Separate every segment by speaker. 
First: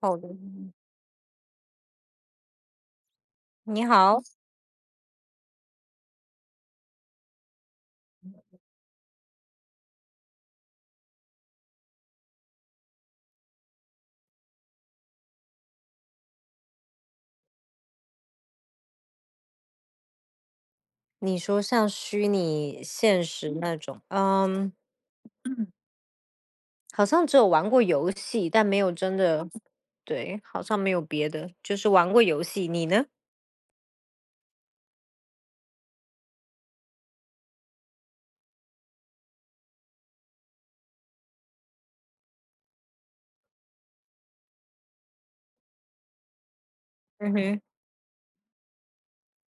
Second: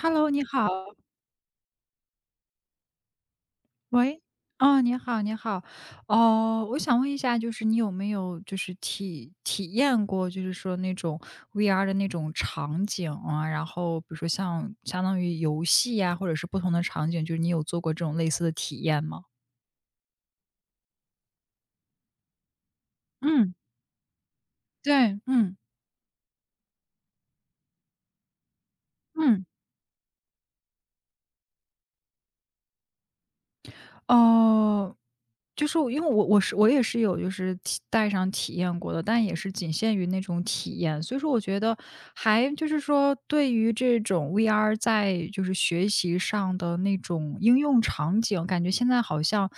Speaker 1: 好的，
Speaker 2: 你好，
Speaker 1: 你好，
Speaker 2: 喂，哦，你好，你好，哦，我想问一下，就是你有没有就是体验过，就是说那种 VR 的那种场景啊，然后比如说像相当于游戏呀、或者是不同的场景，就是你有做过这种类似的体验吗？
Speaker 1: 你说像虚拟现实
Speaker 2: 嗯，
Speaker 1: 那种，嗯，
Speaker 2: 对，嗯
Speaker 1: 好像只有玩过游戏，但没有真
Speaker 2: 嗯，
Speaker 1: 的，对，好像没有别的，就是玩过游戏。你呢？
Speaker 2: 哦、就是我因为我是我也是有就是体带上体验过的，但也是仅限于那种体验。所以说我觉得还就是说，对于这种 VR 在就是学习上的那
Speaker 1: 嗯
Speaker 2: 种应
Speaker 1: 哼。
Speaker 2: 用场景，感觉现在好像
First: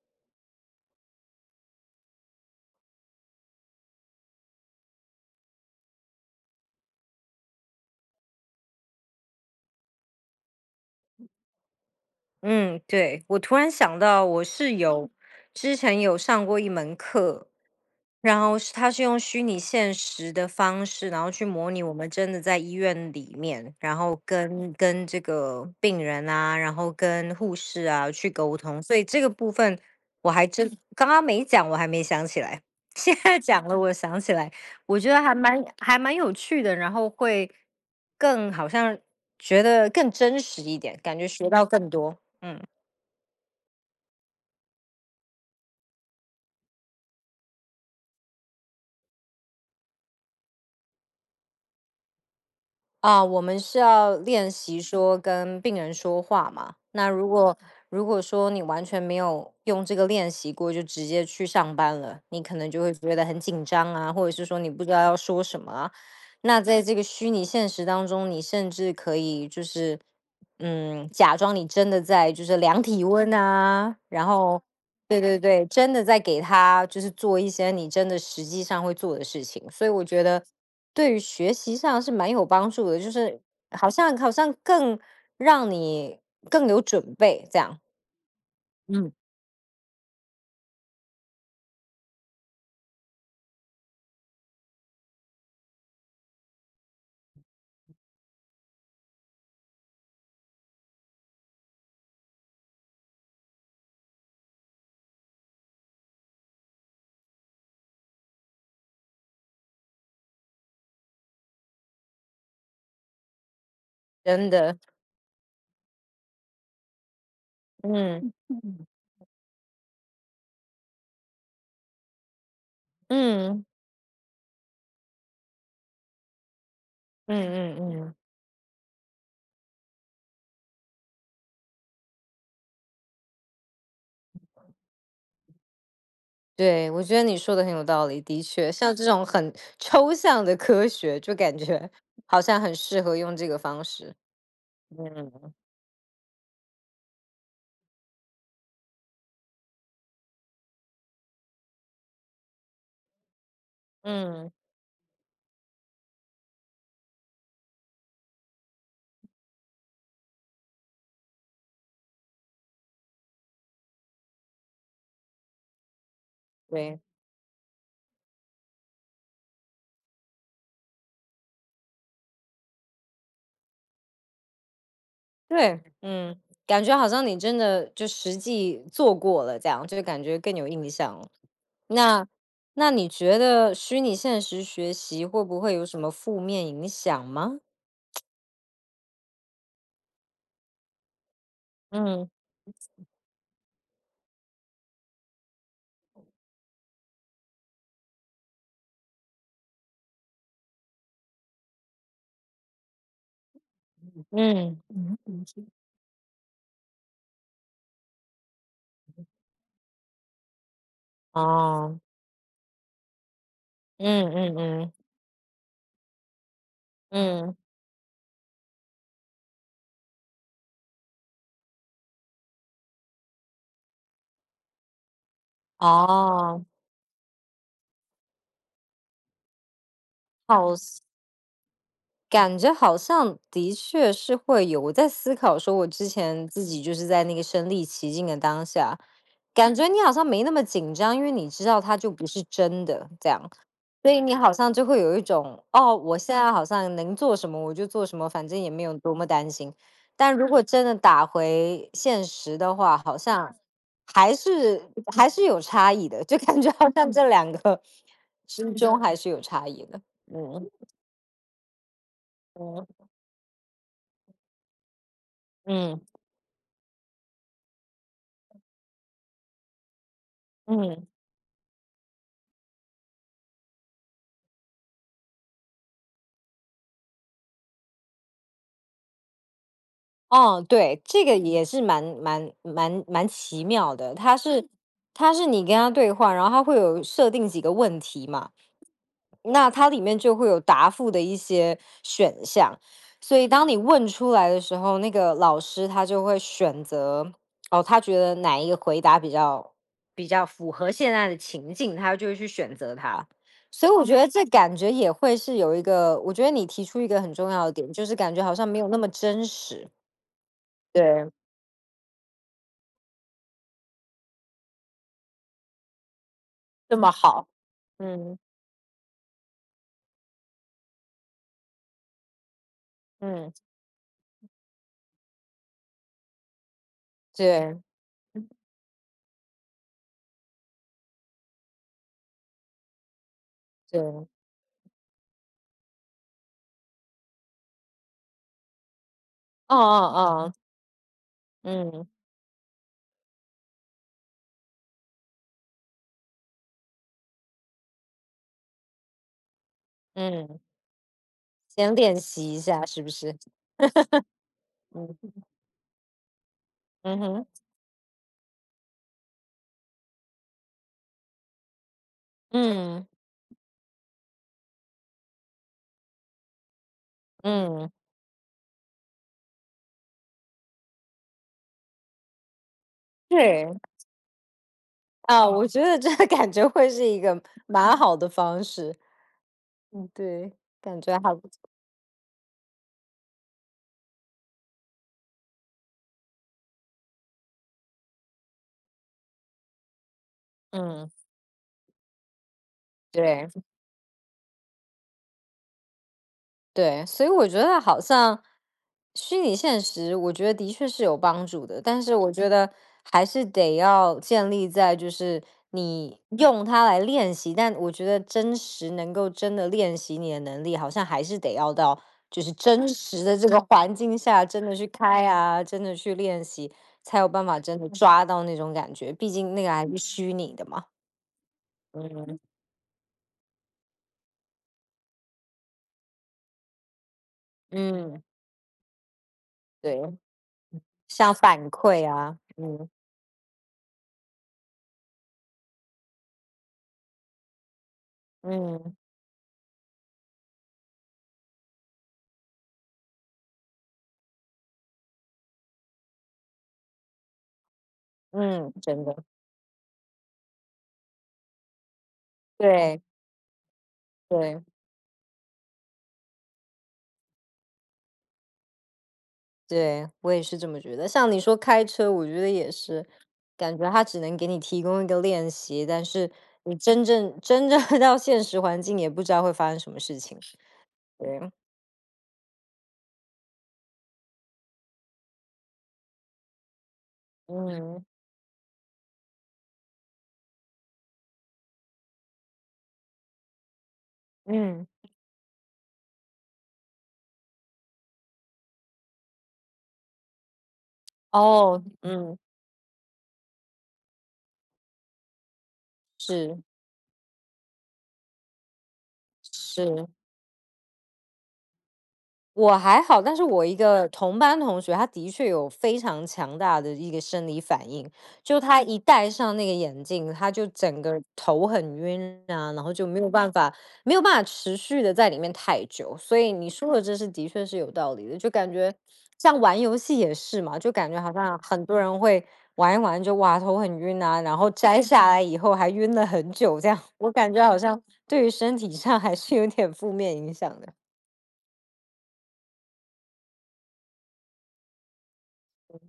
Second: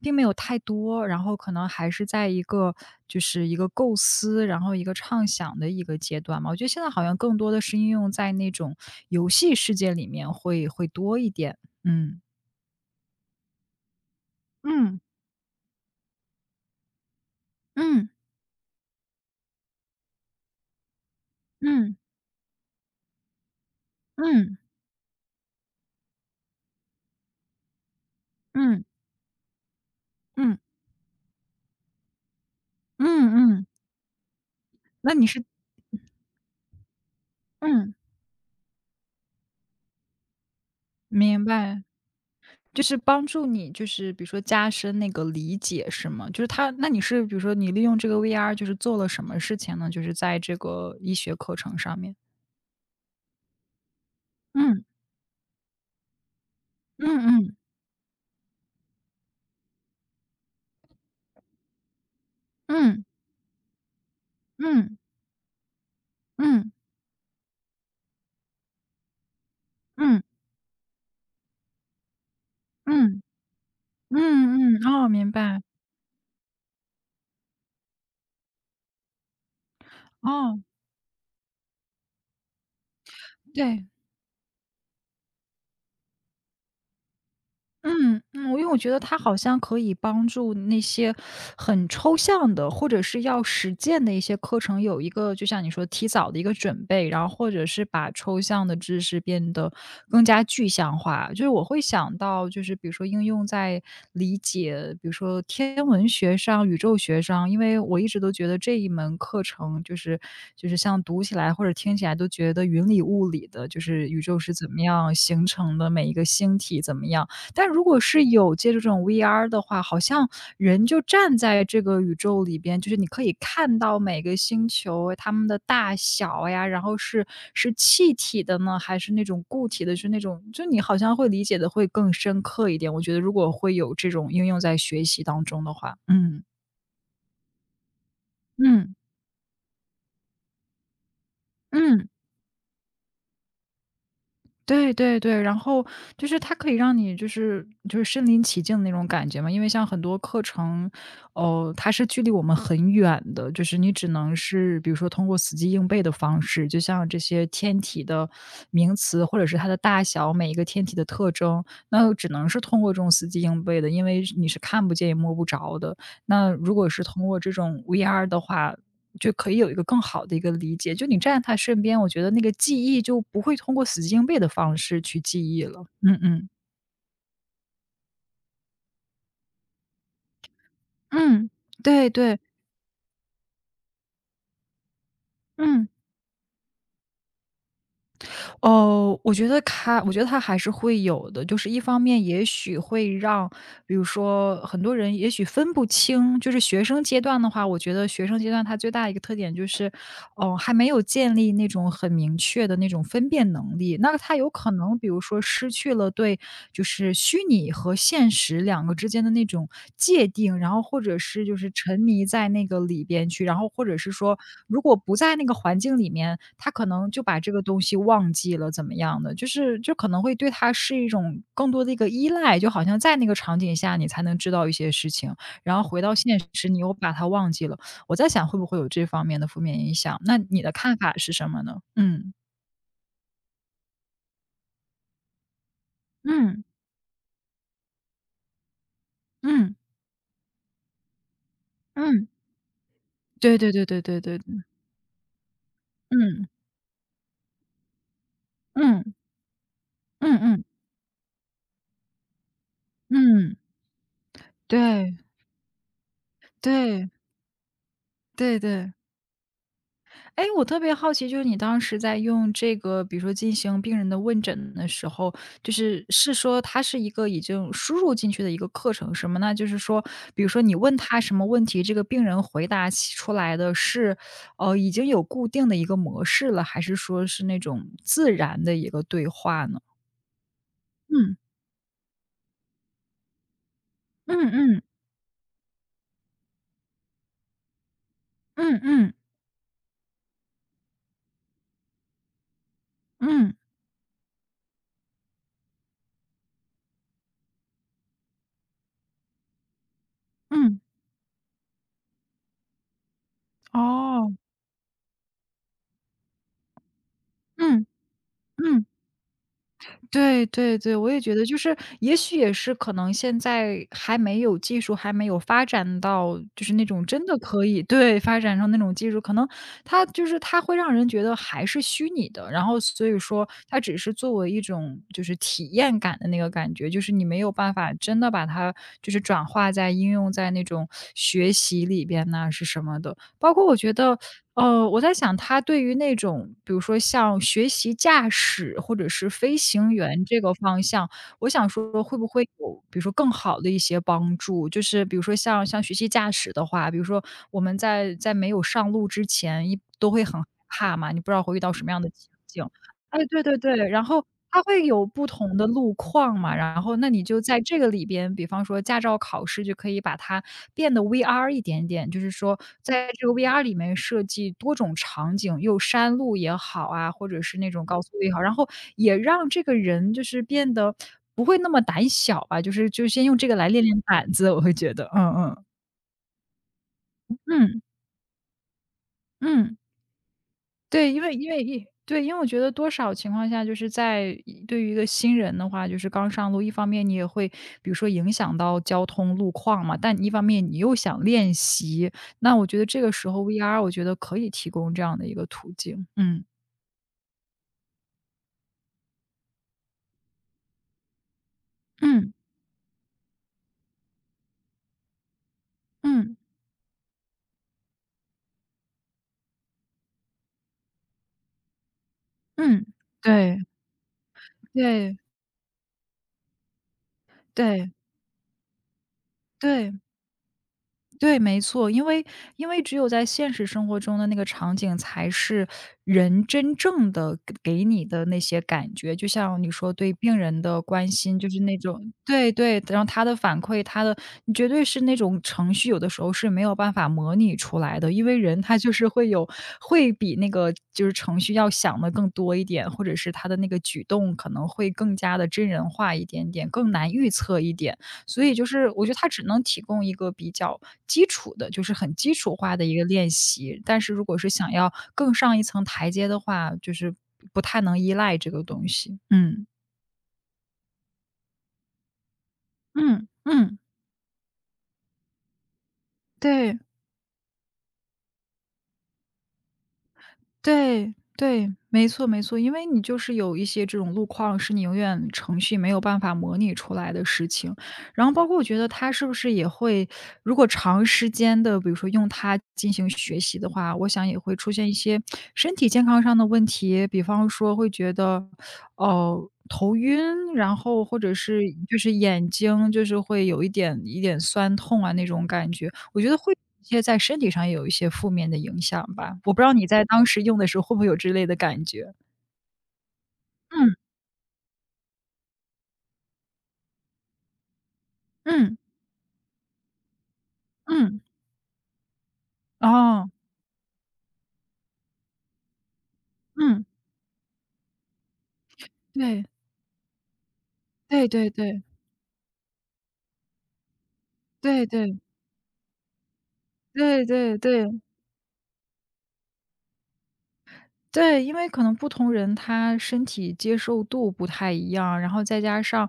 Speaker 2: 并没有太多，然后可能还是在一个就是一个构思，然后一个畅想的一个阶段嘛。我觉得现在好像更多的是应用在那种游戏世界里面会多一点。嗯。
Speaker 1: 嗯，对，我突然想到，我是
Speaker 2: 嗯。
Speaker 1: 有之前有上过一门课，
Speaker 2: 嗯，
Speaker 1: 然后它是用虚拟现实的方式，然后去模拟我
Speaker 2: 嗯，
Speaker 1: 们真的在医院里面，然后
Speaker 2: 嗯，嗯。
Speaker 1: 跟这个病人啊，然后跟护士啊去沟通，
Speaker 2: 嗯
Speaker 1: 所以这个部分我还
Speaker 2: 嗯，
Speaker 1: 真刚刚没讲，我还没想起来，
Speaker 2: 嗯
Speaker 1: 现在
Speaker 2: 嗯，
Speaker 1: 讲了，我想起来，我觉
Speaker 2: 那
Speaker 1: 得
Speaker 2: 你
Speaker 1: 还
Speaker 2: 是
Speaker 1: 蛮还蛮有趣的，然后会
Speaker 2: 嗯，
Speaker 1: 更好像觉得更真实一点，感觉
Speaker 2: 明
Speaker 1: 学到
Speaker 2: 白，
Speaker 1: 更多。嗯。
Speaker 2: 就是帮助你就是比如说加深那个理解是吗？就是他，那你是比如说你利用这个 VR 就是做了什么事情呢？就是在这个医学课程上面。
Speaker 1: 啊，我们是要练习
Speaker 2: 嗯，
Speaker 1: 说跟病人说话嘛。
Speaker 2: 嗯
Speaker 1: 那如
Speaker 2: 嗯，
Speaker 1: 果如果说你完全没有用这个练习过，就直接去上班了，你可能就会
Speaker 2: 嗯，
Speaker 1: 觉得很紧张啊，或者是说你不知
Speaker 2: 嗯，
Speaker 1: 道要说什么啊。那
Speaker 2: 嗯，
Speaker 1: 在这个虚拟现实当中，你甚至可以就是，
Speaker 2: 嗯，
Speaker 1: 嗯，假装你真的在就是量体
Speaker 2: 嗯，
Speaker 1: 温啊，然后，
Speaker 2: 嗯嗯，哦，
Speaker 1: 对
Speaker 2: 明
Speaker 1: 对
Speaker 2: 白，
Speaker 1: 对，真的在给他就是做一些你真的实际上会做的事情。所以我觉得
Speaker 2: 哦，
Speaker 1: 对于学习上是蛮有帮助的，就是
Speaker 2: 对。
Speaker 1: 好像更让你更有准备这样。
Speaker 2: 嗯嗯，因为我觉得
Speaker 1: 嗯。
Speaker 2: 它好像可以帮助那些很抽象的，或者是要实践的一些课程，有一个就像你说提早的一个准备，然后或者是把抽象的知识变得更加具象化。就是我会想到，就是比如说应用在理解，比如说天文学上、宇宙学上，因为我一直都觉得这一门课程就是像读起来或者听起来都觉得云里雾里的，就是宇宙
Speaker 1: 真
Speaker 2: 是怎
Speaker 1: 的，
Speaker 2: 么样形成的，每一个星体怎么样。但如果是
Speaker 1: 嗯，
Speaker 2: 有借助这种 VR 的话，好像人就站在这个宇宙里边，就是你可以
Speaker 1: 嗯。
Speaker 2: 看到每个星球它们的大小呀，然后是
Speaker 1: 嗯，
Speaker 2: 是
Speaker 1: 嗯嗯嗯嗯
Speaker 2: 气
Speaker 1: 嗯，
Speaker 2: 体的呢，还是那种固体的，是那种就你好像会理解的会更深刻一点，我觉得如果会有这种应用在学习当中的话，嗯，
Speaker 1: 对，我觉得你说的很有道理，的确，
Speaker 2: 嗯，
Speaker 1: 像这种很抽象的科学，就感觉
Speaker 2: 嗯。
Speaker 1: 好像很适合用这个方式。
Speaker 2: 对对对，
Speaker 1: 嗯。
Speaker 2: 然后就是它可以让你就是身临其境的那种感觉嘛，因为像很多课程，哦，它是距离我们很远的，就是你只能
Speaker 1: 嗯，
Speaker 2: 是比如说通过死记硬背的方式，就像这些天体的名词或者是它的大小，每一个天体的特征，那只能是通过这种死记硬背的，因为你是看不见也摸不着的。那如果
Speaker 1: 对，
Speaker 2: 是通过这种 VR 的话，就可以有一个更好的一个理解。就你站在他身边，我觉得那个记忆就不会通过死记硬背的方式去记忆
Speaker 1: 对，
Speaker 2: 了。嗯
Speaker 1: 嗯，
Speaker 2: 嗯。
Speaker 1: 感觉好像你真的就实际做过了这样，就感觉更有印象了。
Speaker 2: 嗯，对
Speaker 1: 那
Speaker 2: 对，
Speaker 1: 那你觉得虚拟现实学习会不会有
Speaker 2: 嗯。
Speaker 1: 什么负面影响吗？
Speaker 2: 哦，我觉得他还是会有的。就是一方面
Speaker 1: 嗯，
Speaker 2: 也许会让比如说很多人也许分不清，就是学生阶段的话，我觉得学生阶段他最大的一个特点就是，哦，还没有建立那种很明确的那种分辨能力。那他有可
Speaker 1: 嗯。
Speaker 2: 能比如说失去了对就是虚拟和现实两个之间的那种界定，然后或者是就是沉
Speaker 1: 哦，
Speaker 2: 迷在那个里边去，然后或者是
Speaker 1: 嗯
Speaker 2: 说，
Speaker 1: 嗯
Speaker 2: 如
Speaker 1: 嗯，
Speaker 2: 果不在那个环境里面，他可能就把这
Speaker 1: 嗯，
Speaker 2: 个东西忘记了，怎么样的，就是就可能会对他是一种更多的一个依赖，就好像在那个场景下你才能知道一些事情，然后回到现
Speaker 1: 哦，
Speaker 2: 实你又把它忘记了。我在想会不会有这方面的负面影响，那你的
Speaker 1: 好
Speaker 2: 看
Speaker 1: 像
Speaker 2: 法是什么呢？嗯，
Speaker 1: 感觉好像的确是会有。我在思考说，我之前
Speaker 2: 嗯，
Speaker 1: 自己就是在那个身临其境的当下，感
Speaker 2: 嗯，
Speaker 1: 觉你好像没那么紧张，因为你知道它就不
Speaker 2: 嗯，
Speaker 1: 是真的，这样。
Speaker 2: 对对对对
Speaker 1: 所
Speaker 2: 对
Speaker 1: 以你
Speaker 2: 对
Speaker 1: 好
Speaker 2: 对，
Speaker 1: 像就会有一种，哦，我现
Speaker 2: 嗯，
Speaker 1: 在好像能做什么我就做什么，反正也没有多
Speaker 2: 嗯。
Speaker 1: 么担心。但
Speaker 2: 嗯
Speaker 1: 如果
Speaker 2: 嗯，
Speaker 1: 真的打回现实的话，好像
Speaker 2: 嗯，
Speaker 1: 还是
Speaker 2: 对，
Speaker 1: 还是有差异的，就感觉好
Speaker 2: 对，
Speaker 1: 像这两个
Speaker 2: 对
Speaker 1: 之
Speaker 2: 对。
Speaker 1: 中还是有差异的。
Speaker 2: 哎，我
Speaker 1: 嗯
Speaker 2: 特别好奇，就是你当时在用这个，
Speaker 1: 嗯
Speaker 2: 比如说进行病人的问诊的时候，就
Speaker 1: 嗯
Speaker 2: 是说它是一个已经输入进去的一个课程是吗？那就是说，比如说你问
Speaker 1: 嗯，
Speaker 2: 他什么问题，这个病人回答起出来的是，已经有固定的一个模式了，还是说是那种自然的一个对话呢？
Speaker 1: 哦，对，这
Speaker 2: 嗯，
Speaker 1: 个也是蛮奇妙的，它
Speaker 2: 嗯
Speaker 1: 是
Speaker 2: 嗯，
Speaker 1: 它是你跟他对话，然后他会有设定几个问题嘛，
Speaker 2: 嗯嗯，
Speaker 1: 那它里面就会有答复的一些选项，所以
Speaker 2: 嗯，
Speaker 1: 当你问出来的时候，那个老师他就会选择，哦，他觉得哪一个回答比较符
Speaker 2: 嗯，
Speaker 1: 合现在的情境，他就会去选择它。所以我觉得
Speaker 2: 哦，
Speaker 1: 这感觉也会是有一个，我觉得你提出一个很重要的
Speaker 2: 嗯，
Speaker 1: 点，就是感觉好像没
Speaker 2: 嗯。
Speaker 1: 有那么真实，
Speaker 2: 对对对，我也
Speaker 1: 对，
Speaker 2: 觉得就是，也许也是可能现在还没有技术，还没有发展到就是那
Speaker 1: 这
Speaker 2: 种
Speaker 1: 么
Speaker 2: 真的
Speaker 1: 好，
Speaker 2: 可以对，
Speaker 1: 嗯
Speaker 2: 发展成那种技术，可能它就是它会让人觉得还是虚拟的，然后所以说
Speaker 1: 嗯，
Speaker 2: 它只是作为一种就是体验感的那个感觉，就是你没有办
Speaker 1: 对
Speaker 2: 法真的把它就是转化在应用在那种学习里边呢是什么的。包括我觉得
Speaker 1: 对，
Speaker 2: 我在想他对于那种，比如说像学习驾驶或者是飞
Speaker 1: 哦
Speaker 2: 行员这
Speaker 1: 哦哦，
Speaker 2: 个方向，我想说
Speaker 1: 嗯
Speaker 2: 会不会有，比如说更好的一些帮助？就是比如说像学习驾驶的话，比如说我们在没有上路之前，一都会很害
Speaker 1: 嗯，
Speaker 2: 怕嘛，你不知道会遇到什么
Speaker 1: 先
Speaker 2: 样的
Speaker 1: 练
Speaker 2: 情
Speaker 1: 习一
Speaker 2: 景。
Speaker 1: 下，是不
Speaker 2: 哎，
Speaker 1: 是？
Speaker 2: 对对对，然后它会有不
Speaker 1: 嗯
Speaker 2: 同的路况嘛，然后那
Speaker 1: 嗯
Speaker 2: 你就
Speaker 1: 哼。
Speaker 2: 在这个里边，比方说驾照考试就可以把它变得 VR 一点点，就是说
Speaker 1: 嗯，
Speaker 2: 在这个 VR 里面设计多种场景，又山路也好啊，或者是那种
Speaker 1: 嗯，
Speaker 2: 高速路也好，然后也让这个人就是变得不会那么胆小吧，就是就先 用这个
Speaker 1: 对
Speaker 2: 来练练胆子，我会觉得，嗯
Speaker 1: 啊，
Speaker 2: 嗯，
Speaker 1: 我觉得这个感觉会是一个
Speaker 2: 嗯，
Speaker 1: 蛮好的方式。
Speaker 2: 嗯。
Speaker 1: 嗯，对，感
Speaker 2: 对，
Speaker 1: 觉
Speaker 2: 因为
Speaker 1: 还不
Speaker 2: 因
Speaker 1: 错。
Speaker 2: 为一对，因为我觉得多少情况下，就是在一对于一个新人的话，就是刚上路，一方面你也会比如说影响到交通路况嘛，但一方面你又
Speaker 1: 嗯，
Speaker 2: 想练习，那我觉得这个时候
Speaker 1: 对。
Speaker 2: VR 我觉得可以提供这样的一个途径。嗯，
Speaker 1: 对，所以我觉得好像虚拟现实，我觉得的确是有帮助的，但是我
Speaker 2: 嗯，
Speaker 1: 觉得还是得要建立在就是你
Speaker 2: 嗯，
Speaker 1: 用它来练习，但我觉得真实能够真的练习你的能力，好像还是得要到就是
Speaker 2: 嗯，
Speaker 1: 真实的这
Speaker 2: 对，
Speaker 1: 个环境下，真的去
Speaker 2: 对，
Speaker 1: 开啊，真的去练习，才有办法真的
Speaker 2: 对，
Speaker 1: 抓到那种感觉，毕竟那个还
Speaker 2: 对。
Speaker 1: 是虚拟的嘛。
Speaker 2: 对，没错，因为
Speaker 1: 嗯
Speaker 2: 因为只有在现实生活中的那个场景，才是人真正的给你
Speaker 1: 嗯，
Speaker 2: 的那些感觉。就像你说对
Speaker 1: 对，
Speaker 2: 病人的关
Speaker 1: 像
Speaker 2: 心，就是
Speaker 1: 反
Speaker 2: 那
Speaker 1: 馈
Speaker 2: 种
Speaker 1: 啊，
Speaker 2: 对对，
Speaker 1: 嗯
Speaker 2: 然后他的反馈，他的你绝对是那种程序，有的时候是没有办法模拟出来的，因为人他就
Speaker 1: 嗯。
Speaker 2: 是会有会比那个就是程序要想的更多一点，或者是他的那个举动可能会更加的真人化一点点，更难预测一点。所以就
Speaker 1: 嗯，
Speaker 2: 是
Speaker 1: 真
Speaker 2: 我觉得
Speaker 1: 的。
Speaker 2: 他只能提供一个比较基础的，就是很基础化的一
Speaker 1: 对
Speaker 2: 个练习。但是如果是
Speaker 1: 对
Speaker 2: 想要更上一层台阶的话，就是不太能依赖这个东西。嗯，
Speaker 1: 对，我也是这么觉得。像你说开车，我觉得也是，
Speaker 2: 嗯，
Speaker 1: 感
Speaker 2: 嗯，
Speaker 1: 觉它只能给你提供一个练习，但是你
Speaker 2: 对，
Speaker 1: 真正 到现实环境，也不知道会发生什么事情。
Speaker 2: 对，
Speaker 1: 对，
Speaker 2: 对，没错，没错。因为你就是有一些这种路况是你永远程序没有办法模拟出来的事情。
Speaker 1: 嗯
Speaker 2: 然后包括我觉得他是不是也会如果长时间的比如说用它进行学习的话，我想也会出
Speaker 1: 嗯，
Speaker 2: 现一些身体健康上的问题。比方说会觉得哦，头晕，然后或者是
Speaker 1: 哦，
Speaker 2: 就是
Speaker 1: 嗯，
Speaker 2: 眼睛就是会有一点一点酸痛啊那种感觉，我觉得会
Speaker 1: 是
Speaker 2: 一些在身体上也有一些负面的影响吧，我不知道你在
Speaker 1: 是。
Speaker 2: 当时用的时候会不会有之类的感觉？
Speaker 1: 我还好，但是我一
Speaker 2: 嗯，
Speaker 1: 个同班同学，他的确有非常强大的一个生理反应，就
Speaker 2: 嗯，
Speaker 1: 他一戴上那个眼镜，他就整
Speaker 2: 嗯，
Speaker 1: 个头很晕啊，然后就没
Speaker 2: 哦，
Speaker 1: 有办法，没有办法持续的在里面太久。所以你
Speaker 2: 嗯，
Speaker 1: 说的这是的确是有道理的，就感觉
Speaker 2: 对，
Speaker 1: 像玩游戏也是嘛，就感觉
Speaker 2: 对
Speaker 1: 好
Speaker 2: 对
Speaker 1: 像
Speaker 2: 对，
Speaker 1: 很多人会玩一玩就哇头很晕啊，然后
Speaker 2: 对
Speaker 1: 摘
Speaker 2: 对，
Speaker 1: 下来以后还晕了很久，这样
Speaker 2: 对
Speaker 1: 我感
Speaker 2: 对
Speaker 1: 觉好
Speaker 2: 对。
Speaker 1: 像对于身体上还是有点负面影响的。
Speaker 2: 对，因为可能不同人他身体接受度不太一样，然后再加上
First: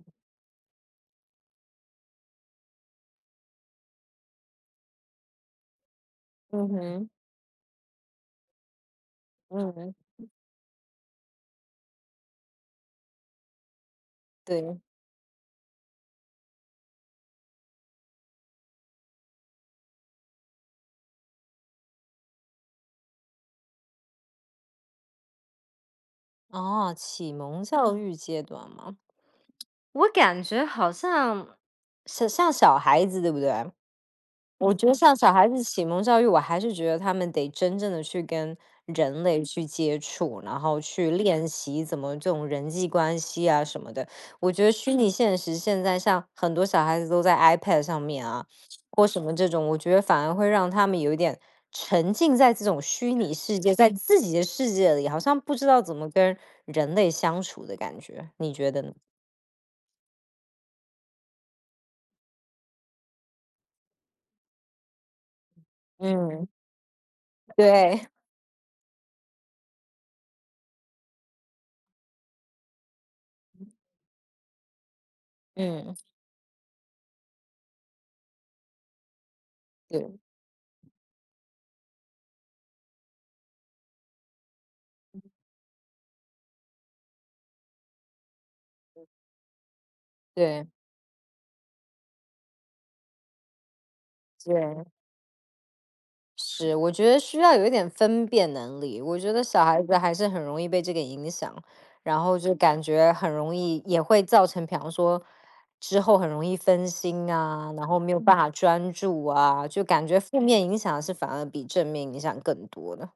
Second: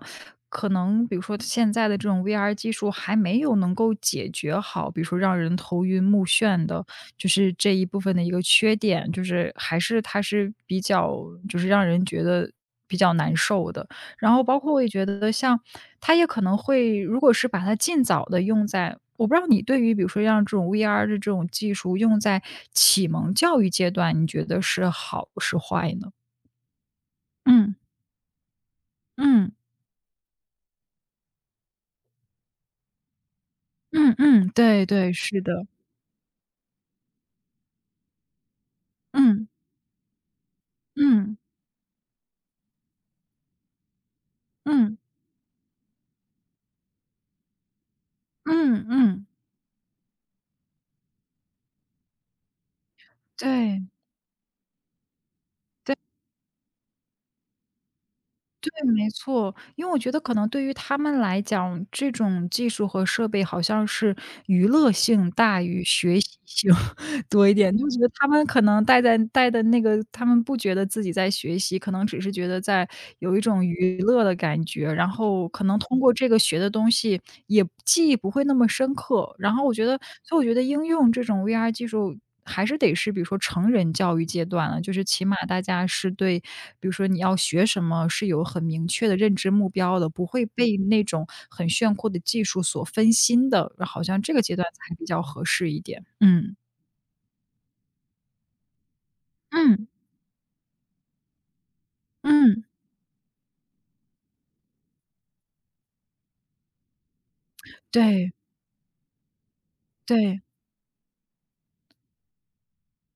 Speaker 2: 可能比如说现在的这种 VR 技术还没有能够解决好，比如说让人头晕目眩
Speaker 1: 嗯
Speaker 2: 的，
Speaker 1: 哼，
Speaker 2: 就是这一部分的一个缺点，就是还
Speaker 1: 嗯。
Speaker 2: 是它是比较就是让人觉得比较难受的。然后包括
Speaker 1: 对，
Speaker 2: 我也觉得像它也可能会如果是把它尽早的用在我不知道你对于比如说像这种 VR 的这种技术用在启蒙教育阶段，你觉得是好是坏呢？
Speaker 1: 哦，启蒙
Speaker 2: 嗯，
Speaker 1: 教育阶段嘛。
Speaker 2: 嗯，
Speaker 1: 我感觉好像是像小孩子，对不对？
Speaker 2: 嗯嗯，
Speaker 1: 我
Speaker 2: 对
Speaker 1: 觉得
Speaker 2: 对，
Speaker 1: 像小
Speaker 2: 是
Speaker 1: 孩子
Speaker 2: 的，
Speaker 1: 启蒙教育，我还是觉得他们得真正的去跟人类
Speaker 2: 嗯，
Speaker 1: 去接触，然后去
Speaker 2: 嗯，
Speaker 1: 练习怎么这种人际关系啊什么的。我觉得虚
Speaker 2: 嗯，
Speaker 1: 拟现实现在像很多小孩子都在 iPad 上面啊，
Speaker 2: 嗯
Speaker 1: 或什
Speaker 2: 嗯，
Speaker 1: 么这种，我觉得反而会让他们有一点沉浸在这种虚拟
Speaker 2: 对，
Speaker 1: 世界，
Speaker 2: 对。
Speaker 1: 在自己的世界里，好像不知道怎么跟人类相处的感觉。你
Speaker 2: 对，
Speaker 1: 觉得呢？
Speaker 2: 没错。因为我觉得可能对于他们来讲，这种技术和设备好像是娱乐性大于学习
Speaker 1: 嗯
Speaker 2: 性 多一点。就觉
Speaker 1: 对，
Speaker 2: 得他 们可能带的那个，他们不觉得自己在学习，可能只是觉得在有一种娱乐的感觉，然后可能
Speaker 1: 嗯，
Speaker 2: 通过这个学的东西也记忆不会那么深刻。然后我觉得，
Speaker 1: 对
Speaker 2: 所以我觉得应用这种 VR 技术，还是得是比如说成人教育阶段了，就是起码大家是对，比如说你要学什么是有很明确的认知目标的，不会
Speaker 1: 对
Speaker 2: 被那种很炫酷的技术所分心的，好像这个阶段
Speaker 1: 对，
Speaker 2: 才比较合适一点。嗯，
Speaker 1: 是，我觉得需要有一点分辨能力。我觉得小孩
Speaker 2: 嗯，
Speaker 1: 子还是很容易被这个影响，然后就
Speaker 2: 嗯，
Speaker 1: 感觉很容易也会造成，比方说之后很容易分心啊，然后没有
Speaker 2: 对，
Speaker 1: 办法专注啊，就感觉
Speaker 2: 对，
Speaker 1: 负面影响是反而比正面影响更多的。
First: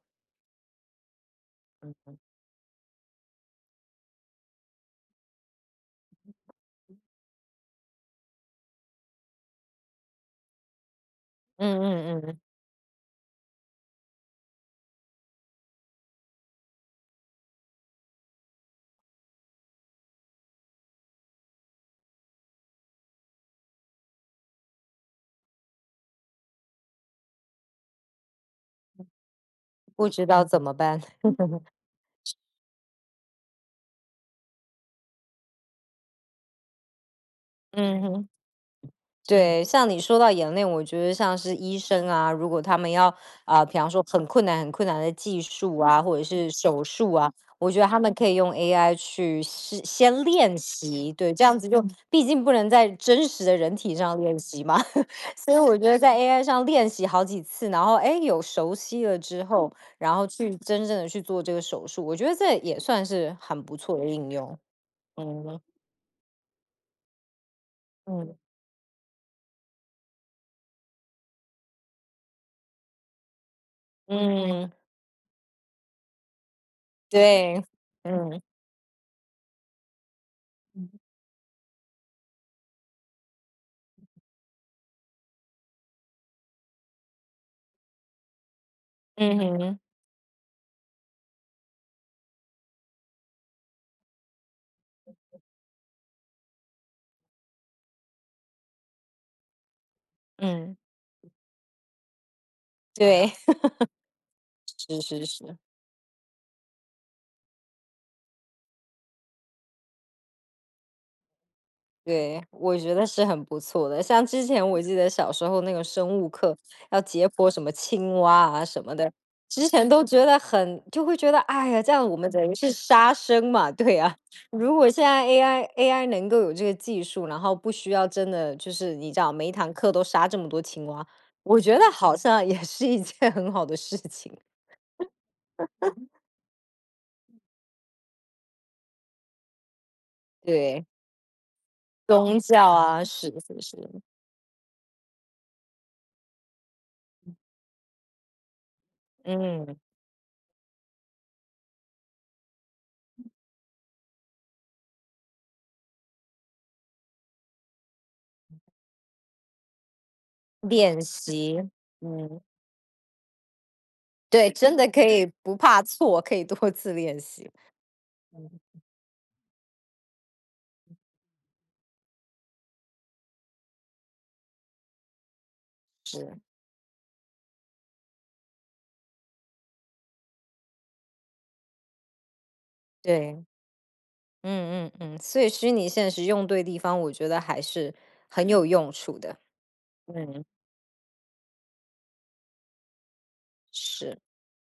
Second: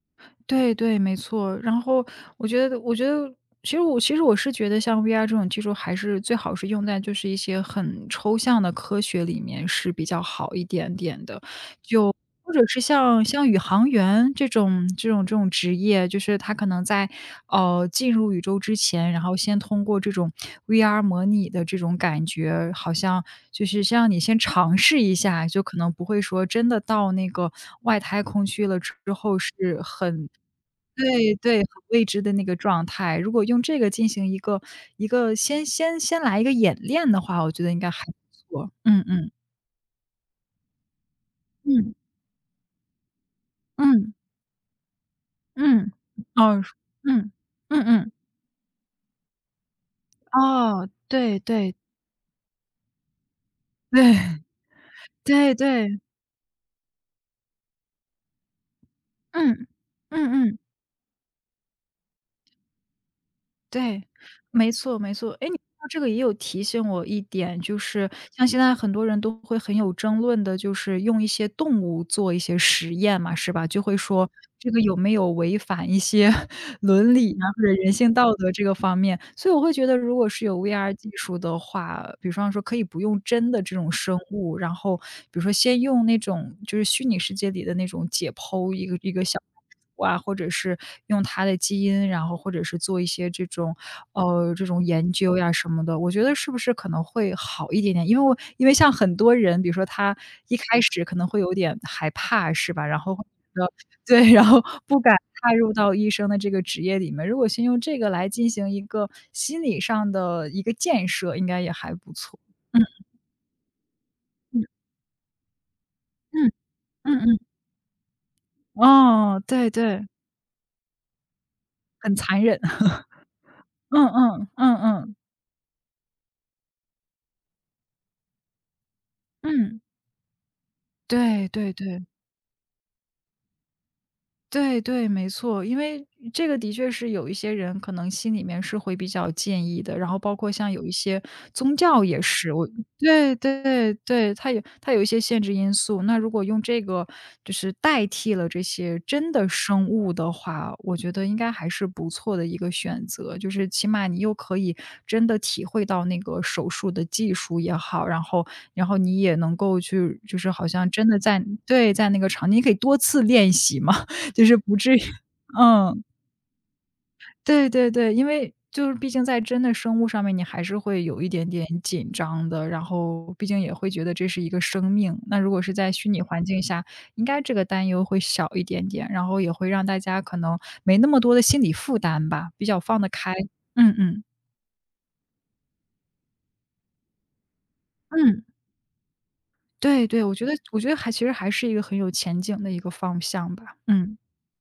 Speaker 2: 对对，没错。然后我觉得其实我是觉得像 VR 这种技术还是最好是用在就是一些很抽象的科学里面是比较好一点点的。
Speaker 1: 嗯嗯嗯，
Speaker 2: 或者是像宇航员这种职业，就是他可能在，进入宇宙之前，然后先通过这种 VR 模拟的这种感觉，好像就是先让你先尝试一下，就可能不会说真的到那个外太空去了之后是
Speaker 1: 不知
Speaker 2: 很，
Speaker 1: 道怎么办。
Speaker 2: 对对，很 未知的那个状态。如果用这个进行一个先来一个演练的话，我觉得应该
Speaker 1: 嗯
Speaker 2: 还不
Speaker 1: 哼。
Speaker 2: 错。嗯嗯，
Speaker 1: 对，像你说到演练，我觉得像是医
Speaker 2: 嗯，
Speaker 1: 生啊，如果他们要啊，比方说
Speaker 2: 嗯。
Speaker 1: 很困难、很困难的技术
Speaker 2: 嗯，
Speaker 1: 啊，或者是
Speaker 2: 哦，
Speaker 1: 手术
Speaker 2: 嗯，
Speaker 1: 啊，我
Speaker 2: 嗯
Speaker 1: 觉得他
Speaker 2: 嗯。
Speaker 1: 们可以用 AI 去是先练
Speaker 2: 哦，
Speaker 1: 习，对，
Speaker 2: 对
Speaker 1: 这样子
Speaker 2: 对。
Speaker 1: 就毕竟不能在真实的人体上练
Speaker 2: 对。
Speaker 1: 习嘛，
Speaker 2: 对
Speaker 1: 所以我觉得
Speaker 2: 对。
Speaker 1: 在 AI 上练习好几次，然后哎有熟悉了之
Speaker 2: 嗯，
Speaker 1: 后，然后
Speaker 2: 嗯
Speaker 1: 去
Speaker 2: 嗯。
Speaker 1: 真正的去做这个手术，我觉得这也算是很不错
Speaker 2: 对，
Speaker 1: 的应用。
Speaker 2: 没错没错。哎，你
Speaker 1: 嗯
Speaker 2: 说这个也有提醒我一点，就是
Speaker 1: 嗯
Speaker 2: 像现在很多人都会很有争论的，就是用一些动物做一些实验嘛，是吧？就会说这
Speaker 1: 嗯，
Speaker 2: 个有没有违反一些 伦理啊，或
Speaker 1: 对，
Speaker 2: 者人性道
Speaker 1: 嗯
Speaker 2: 德这个方面。所以我会觉得，如果是有 VR 技术的话，比方说可以不用真的这种生物，然后比如说先用那种就是虚拟世界里的那种解剖一个一个小。
Speaker 1: 嗯哼。
Speaker 2: 哇，或者是用他的基因，然后或者是做一些这种研究呀什么的，我觉得是不是可能会好一点点？因为像很多人，比如说他一
Speaker 1: 嗯，
Speaker 2: 开始可能会有点害怕，是吧？然后会
Speaker 1: 对。
Speaker 2: 觉得 对，然后不
Speaker 1: 是
Speaker 2: 敢
Speaker 1: 是
Speaker 2: 踏
Speaker 1: 是。
Speaker 2: 入到医生的这个职业里面。如果先用这个来进行一个心理上的一个建设，应该也还不错。
Speaker 1: 对，我觉得是很不错的。像之
Speaker 2: 嗯
Speaker 1: 前我记得小时候那个生物
Speaker 2: 嗯
Speaker 1: 课，要
Speaker 2: 嗯嗯
Speaker 1: 解
Speaker 2: 嗯
Speaker 1: 剖什么青蛙啊什么的，
Speaker 2: 嗯，哦，对
Speaker 1: 之前
Speaker 2: 对，
Speaker 1: 都觉得很就会觉得，哎呀，这样
Speaker 2: 很
Speaker 1: 我们
Speaker 2: 残
Speaker 1: 等于
Speaker 2: 忍。
Speaker 1: 是 杀生嘛，对
Speaker 2: 嗯
Speaker 1: 啊。
Speaker 2: 嗯
Speaker 1: 如
Speaker 2: 嗯
Speaker 1: 果现
Speaker 2: 嗯，
Speaker 1: 在 AI AI 能够有这个技术，然后不需要真的就是你知道每一堂
Speaker 2: 嗯。
Speaker 1: 课都杀这么多青蛙，
Speaker 2: 对
Speaker 1: 我
Speaker 2: 对
Speaker 1: 觉得
Speaker 2: 对，
Speaker 1: 好像也是一件很好的事情。
Speaker 2: 对对，没错，因为这个的确是有一些人可能心里面是会比较介意的，然后包括像有
Speaker 1: 对，
Speaker 2: 一些宗教也
Speaker 1: 宗
Speaker 2: 是，
Speaker 1: 教啊，是
Speaker 2: 对
Speaker 1: 是是，
Speaker 2: 对对，它有一些限制因素。那如果用这个就是代替了这些真的
Speaker 1: 嗯。
Speaker 2: 生物的话，我觉得应该还是不错的一个选择，就是起码你又可以真的体会到那个手术的技术也好，然后你也能够去就是好像
Speaker 1: 练
Speaker 2: 真的在，
Speaker 1: 习，
Speaker 2: 对，在那个
Speaker 1: 嗯，
Speaker 2: 场景，你可以多次练习嘛。就
Speaker 1: 对，
Speaker 2: 是
Speaker 1: 真
Speaker 2: 不
Speaker 1: 的
Speaker 2: 至于
Speaker 1: 可 以不怕
Speaker 2: 嗯，
Speaker 1: 错，可以多次练习，
Speaker 2: 对对对，因为就是毕竟在真的生物上面，你还是会有一点点紧张的，然后毕竟也会觉得这是一个生命。那如果是在虚拟
Speaker 1: 是，
Speaker 2: 环境下，应该这个担忧会小一点点，然后也会让大家可能没那么多的心理负担吧，比较放得开。
Speaker 1: 对，
Speaker 2: 嗯嗯，
Speaker 1: 嗯嗯嗯，所以虚拟现实用对地方，我觉得还是
Speaker 2: 嗯，
Speaker 1: 很有用处的，
Speaker 2: 对对，我
Speaker 1: 嗯，
Speaker 2: 觉得我觉得还其实还是一个很有前景的一个方向吧，嗯。
Speaker 1: 是。